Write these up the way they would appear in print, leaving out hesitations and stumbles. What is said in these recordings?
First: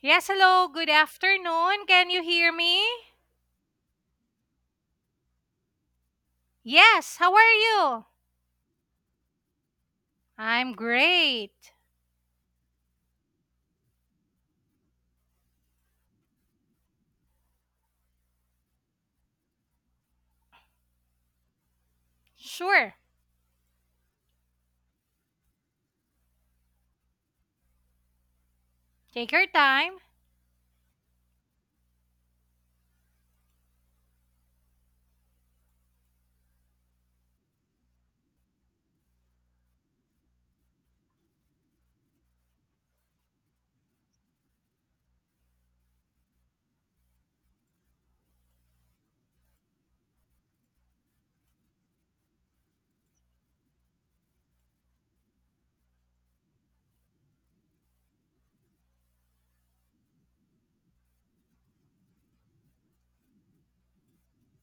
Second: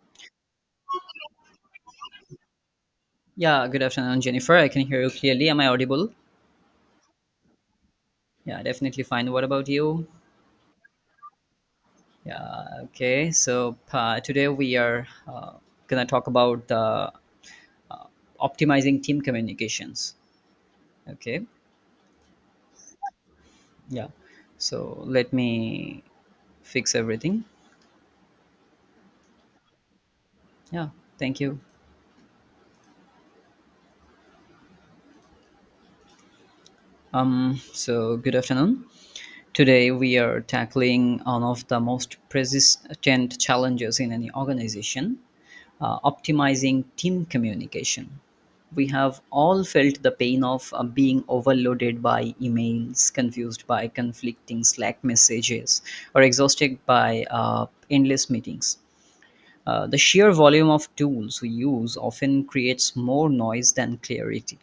Yes, hello. Good afternoon. Can you hear me? Yeah, good afternoon, Jennifer. I can hear you clearly. Am I audible? Yes, how are you? Yeah, definitely fine. What about you? I'm great. Yeah, okay. So today we are gonna talk about optimizing team communications. Okay. Sure. Yeah. So let me fix everything. Take your time. Yeah. Thank you. Good afternoon. Today, we are tackling one of the most persistent challenges in any organization, optimizing team communication. We have all felt the pain of being overloaded by emails, confused by conflicting Slack messages, or exhausted by endless meetings. The sheer volume of tools we use often creates more noise than clarity.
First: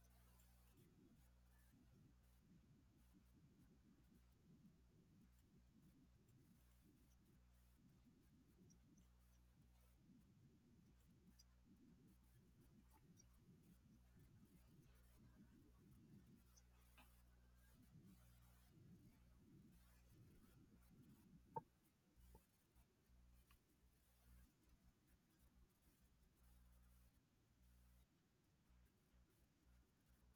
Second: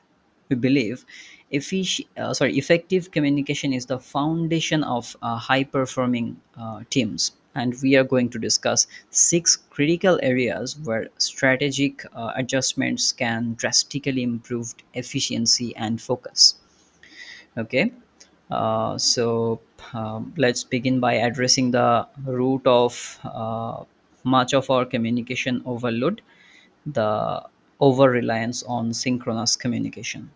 We believe effective communication is the foundation of high performing teams. And we are going to discuss six critical areas where strategic adjustments can drastically improve efficiency and focus. Okay, uh, so let's begin by addressing the root of much of our communication overload, the over reliance on synchronous communication.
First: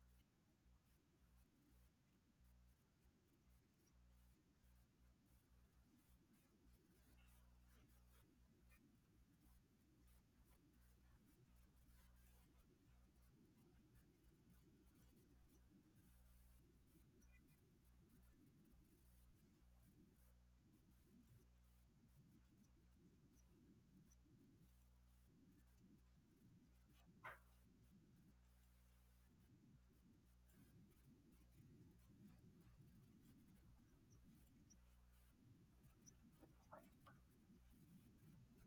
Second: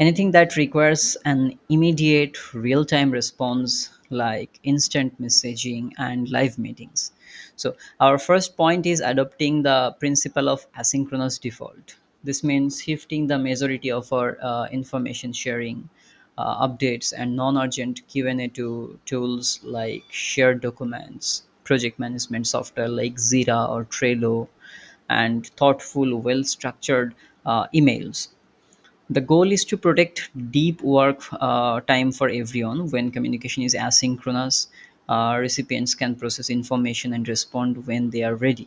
Anything that requires an immediate, real time response, like instant messaging and live meetings. So, our first point is adopting the principle of asynchronous default. This means shifting the majority of our information sharing, updates, and non urgent Q&A to tools like shared documents, project management software like Jira or Trello, and thoughtful, well structured emails. The goal is to protect deep work time for everyone. When communication is asynchronous, recipients can process information and respond when they are ready,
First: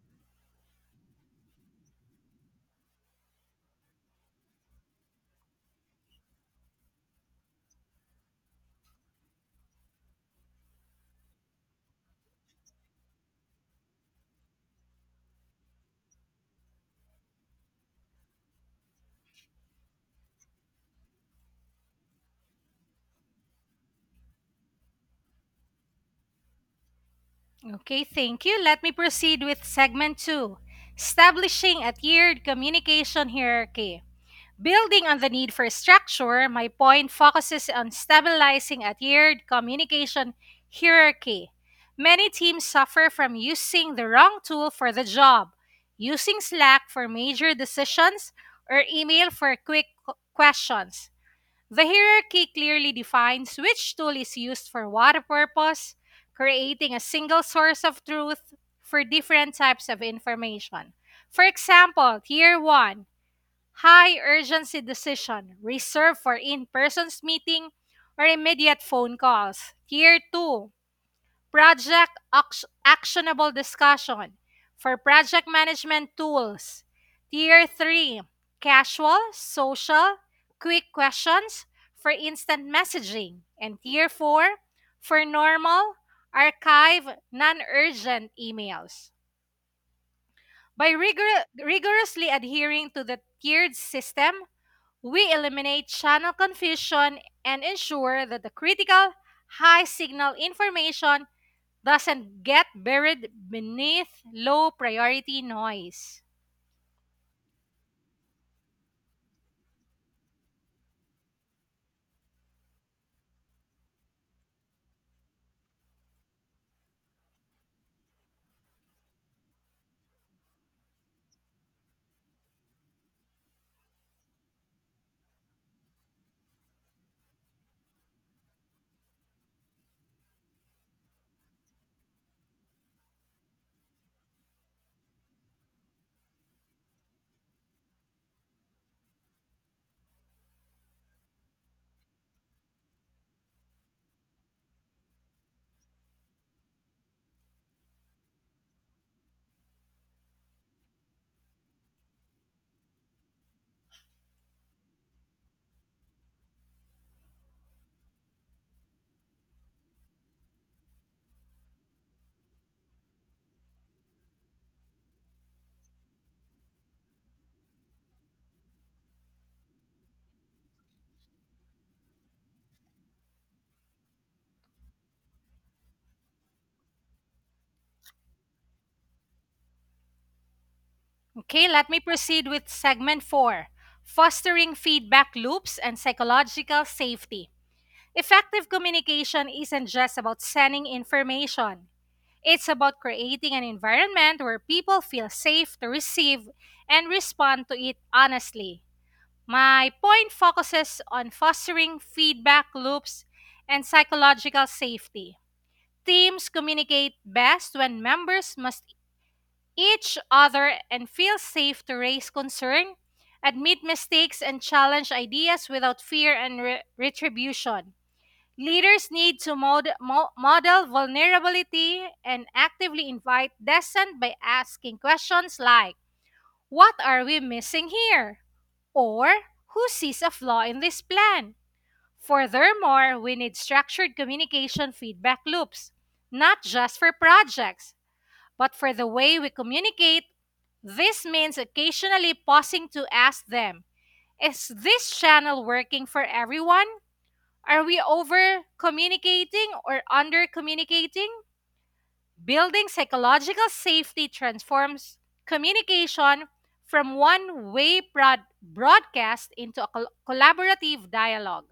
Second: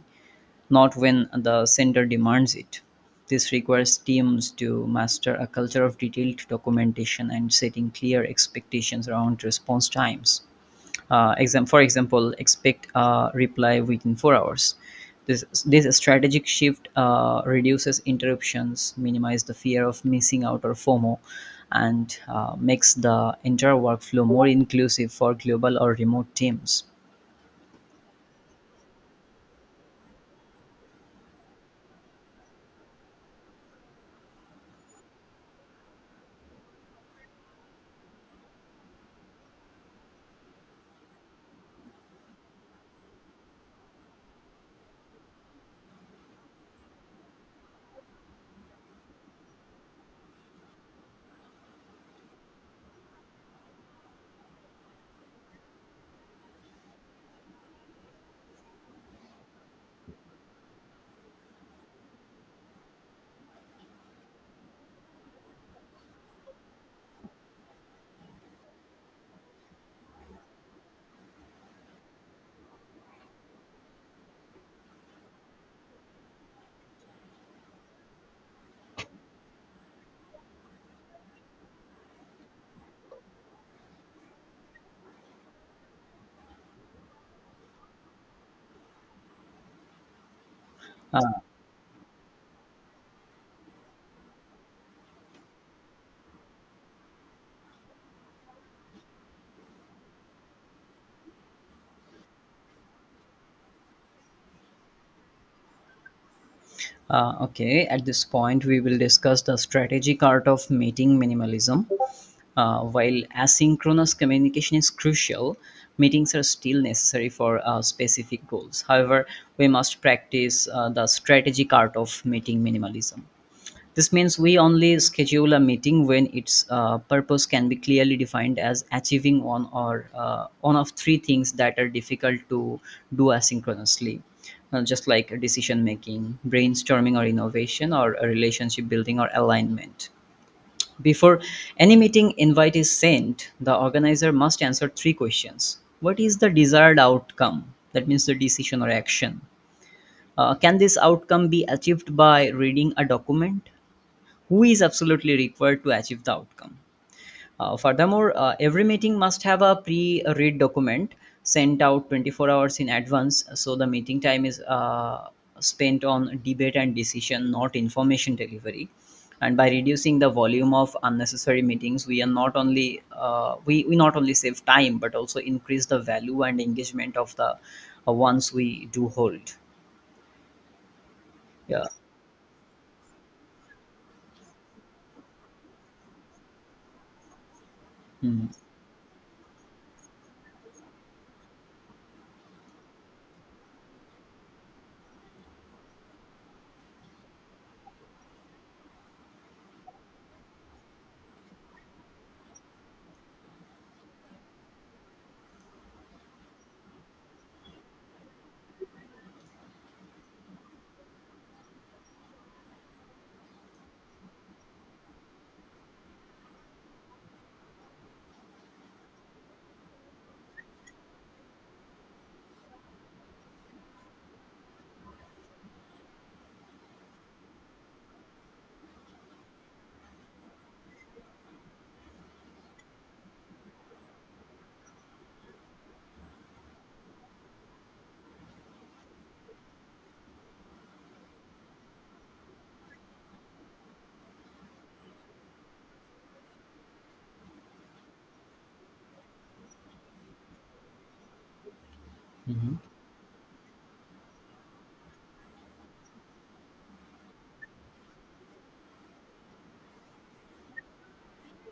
not when the sender demands it. This requires teams to master a culture of detailed documentation and setting clear expectations around response times. For example, expect a reply within four hours. This strategic shift reduces interruptions, minimizes the fear of missing out, or FOMO, and makes the entire workflow more inclusive for global or remote teams. Okay, thank you. Let me proceed with segment two, establishing a tiered communication hierarchy. Building on the need for structure, my point focuses on stabilizing a tiered communication hierarchy. Many teams suffer from using the wrong tool for the job, using Slack for major decisions, or email for quick questions. The hierarchy clearly defines which tool is used for what purpose, creating a single source of truth for different types of information. For example, Tier 1, high urgency decision reserved for in-persons meeting or immediate phone calls. Tier 2, project actionable discussion for project management tools. Tier 3, casual, social, quick questions for instant messaging. And tier 4, for normal, archive, non-urgent emails. By Uh, rigorously adhering to the tiered system, we eliminate channel confusion and ensure that the critical high signal information doesn't get buried beneath low priority noise. Okay, at this point, we will discuss the strategic art of meeting minimalism. While asynchronous communication is crucial, meetings are still necessary for specific goals. However, we must practice the strategic art of meeting minimalism. This means we only schedule a meeting when its purpose can be clearly defined as achieving one or one of three things that are difficult to do asynchronously, just like decision making, brainstorming or innovation, or a relationship building or alignment. Before any meeting invite is sent, the organizer must answer three questions. What is the desired outcome? That means the decision or action. Can this outcome be achieved by reading a document? Who is absolutely required to achieve the outcome. Furthermore, every meeting must have a pre read document sent out 24 hours in advance, so the meeting time is spent on debate and decision, not information delivery. And by reducing the volume of unnecessary meetings, we are not only we not only save time but also increase the value and engagement of the ones we do hold. Okay, Yeah. let me proceed with segment four, fostering feedback loops and psychological safety. Mhm. Effective communication isn't just about sending information, it's about creating an environment where people feel safe to receive and respond to it honestly. My point focuses on fostering feedback loops and psychological safety. Teams communicate best when members must each other and feel safe to raise concern, admit mistakes, and challenge ideas without fear and retribution. Leaders need to model vulnerability and actively invite dissent by asking questions like, what are we missing here? Or who sees a flaw in this plan? Furthermore, we need structured communication feedback loops, not just for projects, but for the way we communicate. This means occasionally pausing to ask them, is this channel working for everyone? Are we over communicating or under communicating? Mhm. Building psychological safety transforms communication from one way broadcast into a collaborative dialogue.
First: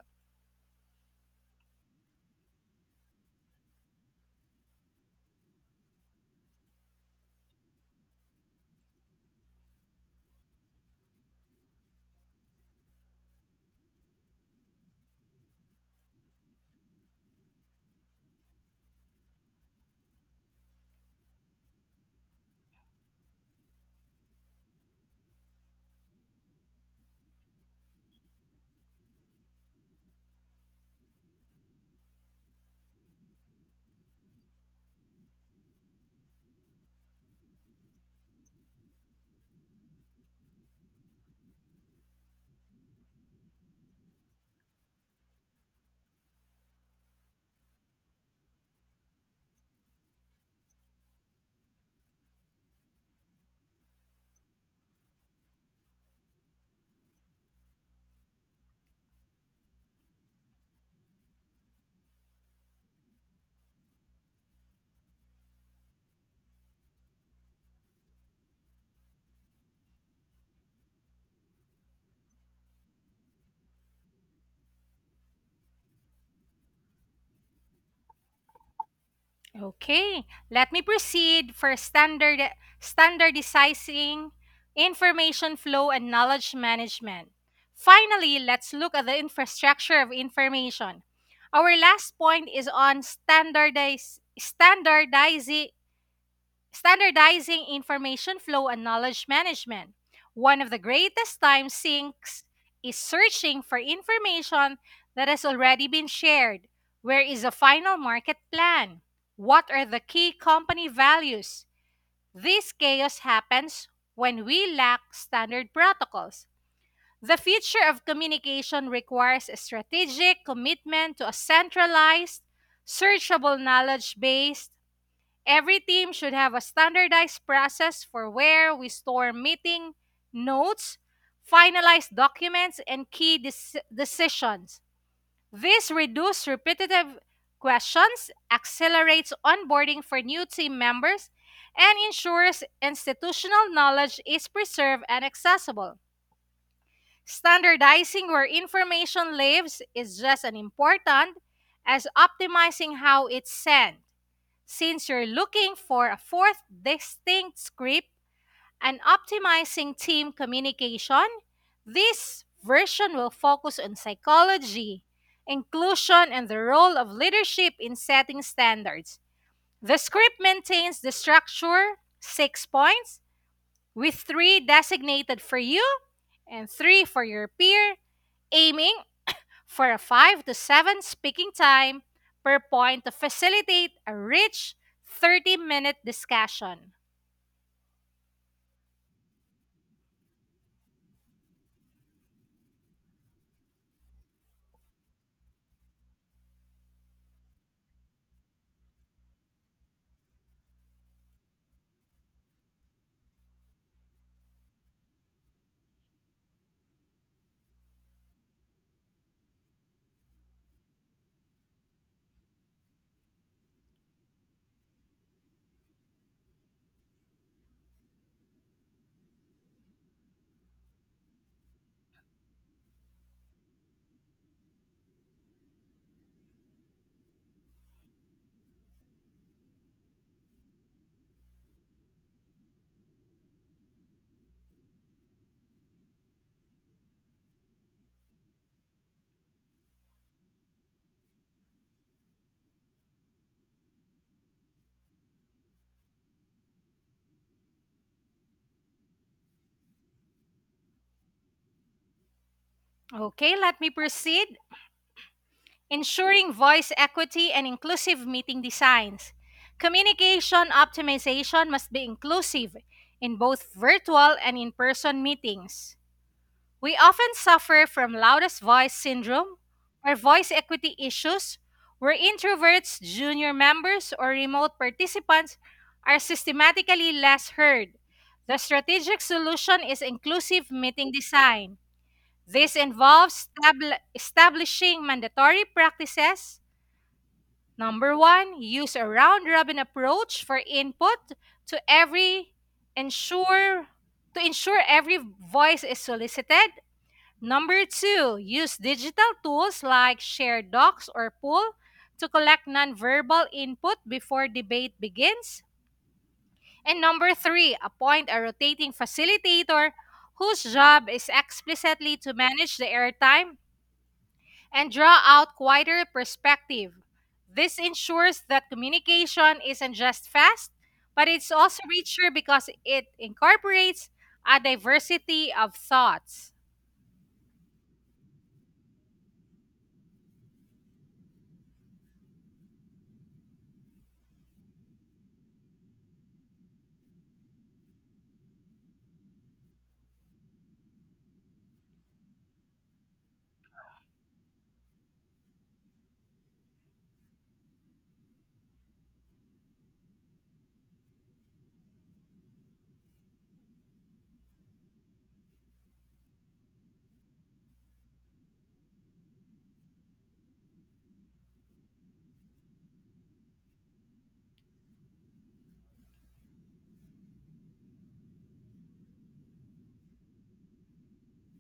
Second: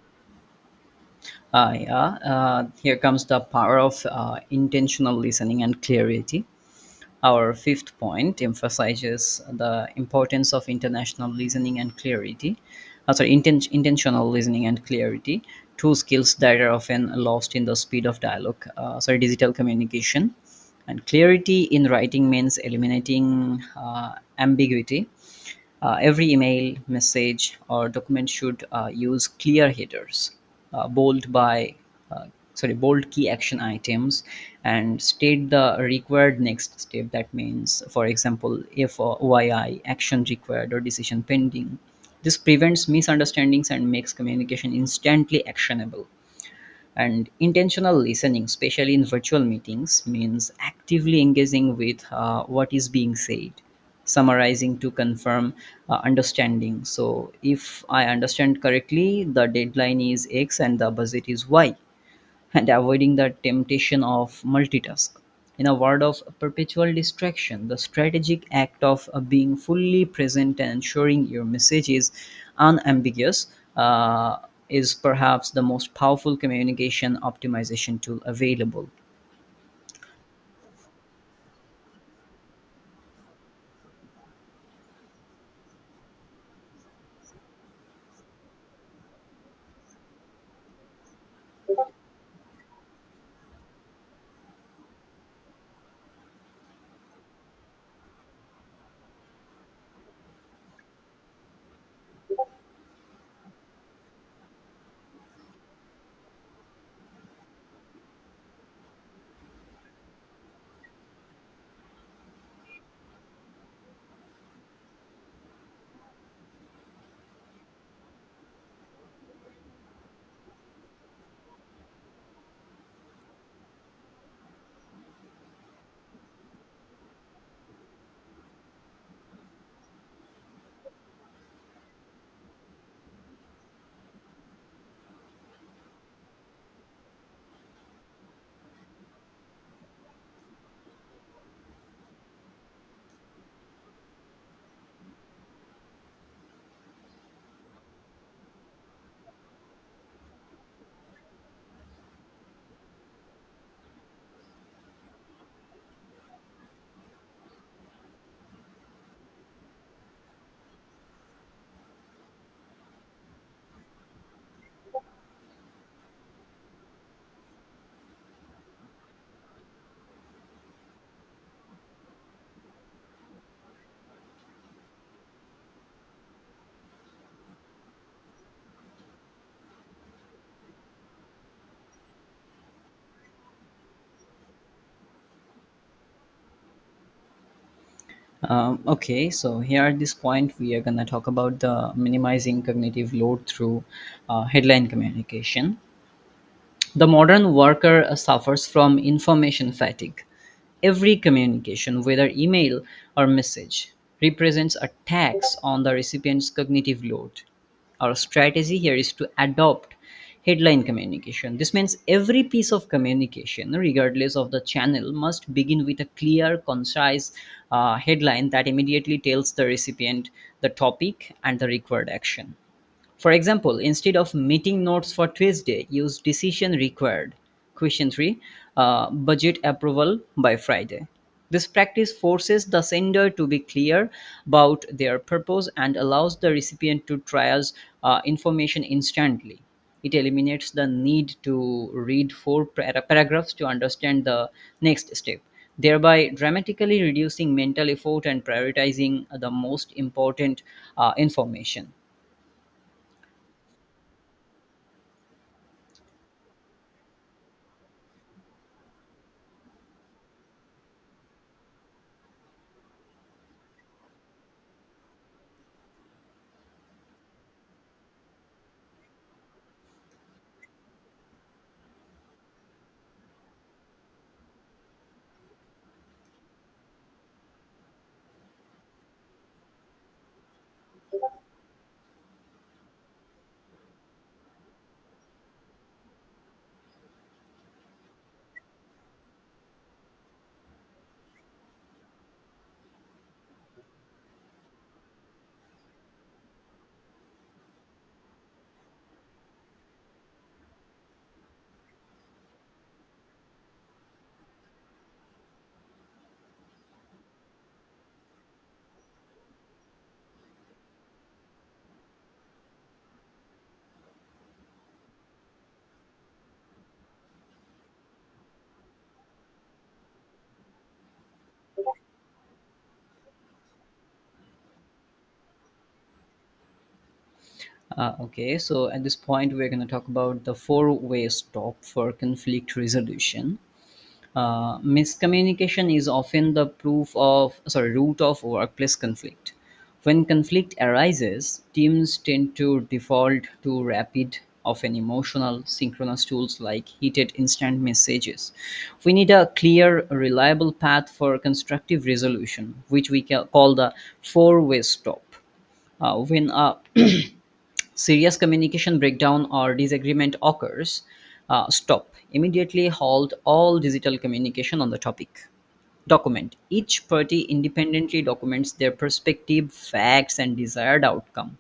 Yeah, here comes the power of intentional listening and clarity. Our fifth point emphasizes the importance of international listening and clarity. Intentional listening and clarity, two skills that are often lost in the speed of dialogue. Digital communication. And clarity in writing means eliminating ambiguity. Every email, message, or document should use clear headers, uh, bold by uh, bold key action items, and state the required next step. That means, for example, if or OII action required or decision pending. This prevents misunderstandings and makes communication instantly actionable, and intentional listening, especially in virtual meetings, means actively engaging with what is being said, summarizing to confirm understanding. So if I understand correctly, the deadline is X and the budget is Y, and avoiding the temptation of multitask. In a world of perpetual distraction, the strategic act of being fully present and ensuring your message is unambiguous uh, is perhaps the most powerful communication optimization tool available. Okay, let me proceed for standard, standardizing information flow and knowledge management. Finally, let's look at the infrastructure of information. Our last point is on standardize, standardizing standardizing information flow and knowledge management. One of the greatest time sinks is searching for information that has already been shared. Where is the final market plan? What are the key company values? This chaos happens when we lack standard protocols. The future of communication requires a strategic commitment to a centralized, searchable knowledge base. Every team should have a standardized process for where we store meeting notes, finalized documents, and key decisions. This reduces repetitive questions, accelerates onboarding for new team members, and ensures institutional knowledge is preserved and accessible. Standardizing where information lives is just as important as optimizing how it's sent. Since you're looking for a fourth distinct script and optimizing team communication, this version will focus on psychology, inclusion, and the role of leadership in setting standards. The script maintains the structure, 6 points, with three designated for you and three for your peer, aiming for a five to seven speaking time per point to facilitate a rich 30 minute discussion. Okay, so here at this point, we are going to talk about the minimizing cognitive load through headline communication. The modern worker suffers from information fatigue. Every communication, whether email or message, represents a tax on the recipient's cognitive load. Our strategy here is to adopt headline communication. This means every piece of communication, regardless of the channel, must begin with a clear, concise headline that immediately tells the recipient the topic and the required action. For example, instead of meeting notes for Tuesday, use decision required. Question 3, budget approval by Friday. This practice forces the sender to be clear about their purpose and allows the recipient to triage information instantly. It eliminates the need to read paragraphs to understand the next step, thereby dramatically reducing mental effort and prioritizing the most important information. Okay, let me proceed. Ensuring voice equity and inclusive meeting designs. Communication optimization must be inclusive in both virtual and in person meetings. We often suffer from loudest voice syndrome or voice equity issues, where introverts, junior members, or remote participants are systematically less heard. The strategic solution is inclusive meeting design. This involves establishing mandatory practices. Number one, use a round robin approach for input to every ensure to ensure every voice is solicited. Number two, use digital tools like share docs or pool to collect nonverbal input before debate begins. And number three, appoint a rotating facilitator whose job is explicitly to manage the airtime and draw out quieter perspective. This ensures that communication isn't just fast, but it's also richer because it incorporates a diversity of thoughts. Okay, so at this point, we're going to talk about the four-way stop for conflict resolution. Miscommunication is often the root of workplace conflict. When conflict arises, teams tend to default to rapid, often emotional, synchronous tools like heated instant messages. We need a clear, reliable path for constructive resolution, which we call the four-way stop. When a serious communication breakdown or disagreement occurs, stop. Immediately halt all digital communication on the topic. Document. Each party independently documents their perspective, facts, and desired outcome.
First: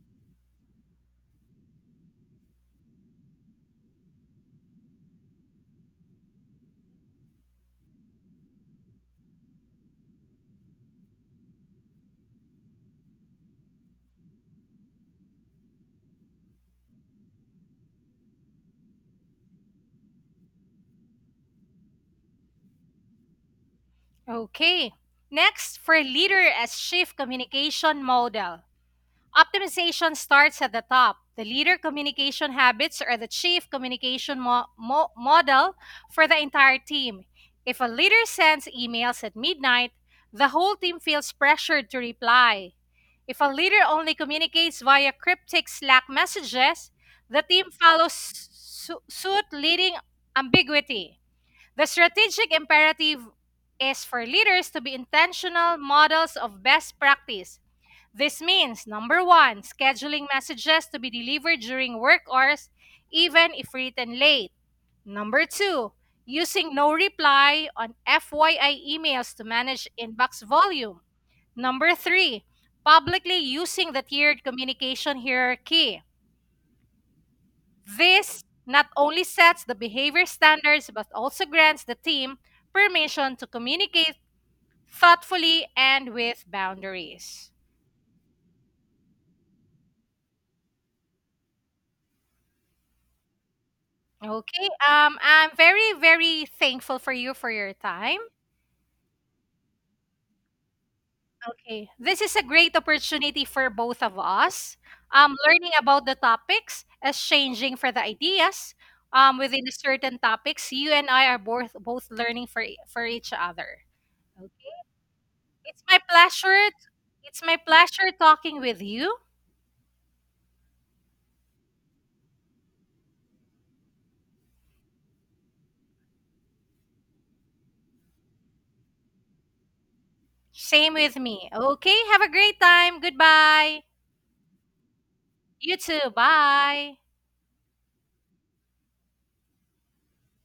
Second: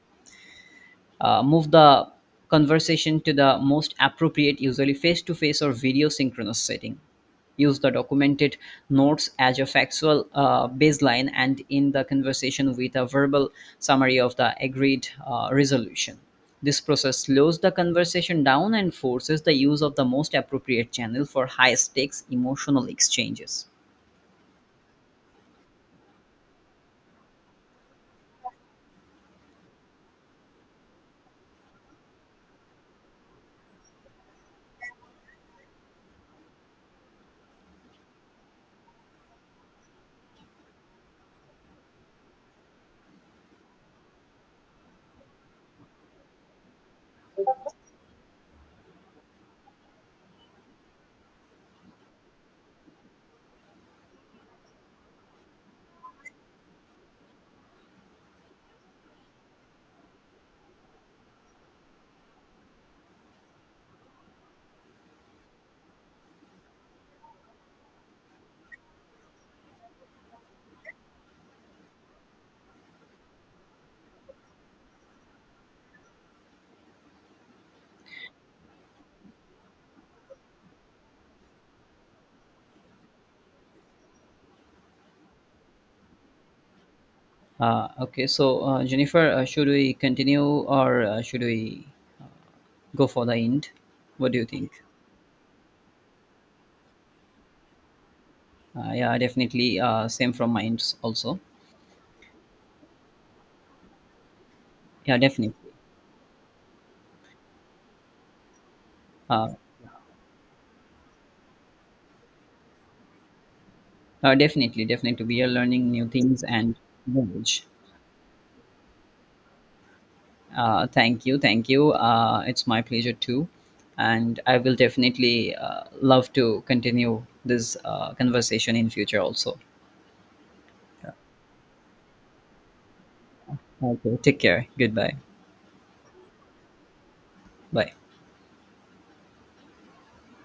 Move the conversation to the most appropriate, usually face to face or video synchronous setting. Use the documented notes as your factual baseline and in the conversation with a verbal summary of the agreed resolution. This process slows the conversation down and forces the use of the most appropriate channel for high stakes emotional exchanges. Okay. Next, for leader as chief communication model. Optimization starts at the top. The leader communication habits are the chief communication model for the entire team. If a leader sends emails at midnight, the whole team feels pressured to reply. If a leader only communicates via cryptic Slack messages, the team follows suit, leading ambiguity. The strategic imperative is for leaders to be intentional models of best practice. This means number one, scheduling messages to be delivered during work hours, even if written late. Number two, using no reply on FYI emails to manage inbox volume. Number three, publicly using the tiered communication hierarchy. This not only sets the behavior standards but also grants the team permission to communicate thoughtfully and with boundaries. Okay, so Jennifer, should we continue or should we go for the end? What do you Okay, think? I'm very, very thankful for you for your time. Yeah, definitely. Same from my ends also. Okay, this is a great opportunity for both of us. Yeah, definitely. Learning about the topics, exchanging for the ideas Uh, within certain topics. You and I are both learning for for each other. Definitely, definitely, we are It's learning my new things pleasure. and It's my knowledge. pleasure talking with you. Thank you, thank you. It's my pleasure too, and I will definitely love to continue this conversation in future also. Same with me. Okay, have a great time. Goodbye. Okay, take care. Goodbye. You too. Bye. Bye.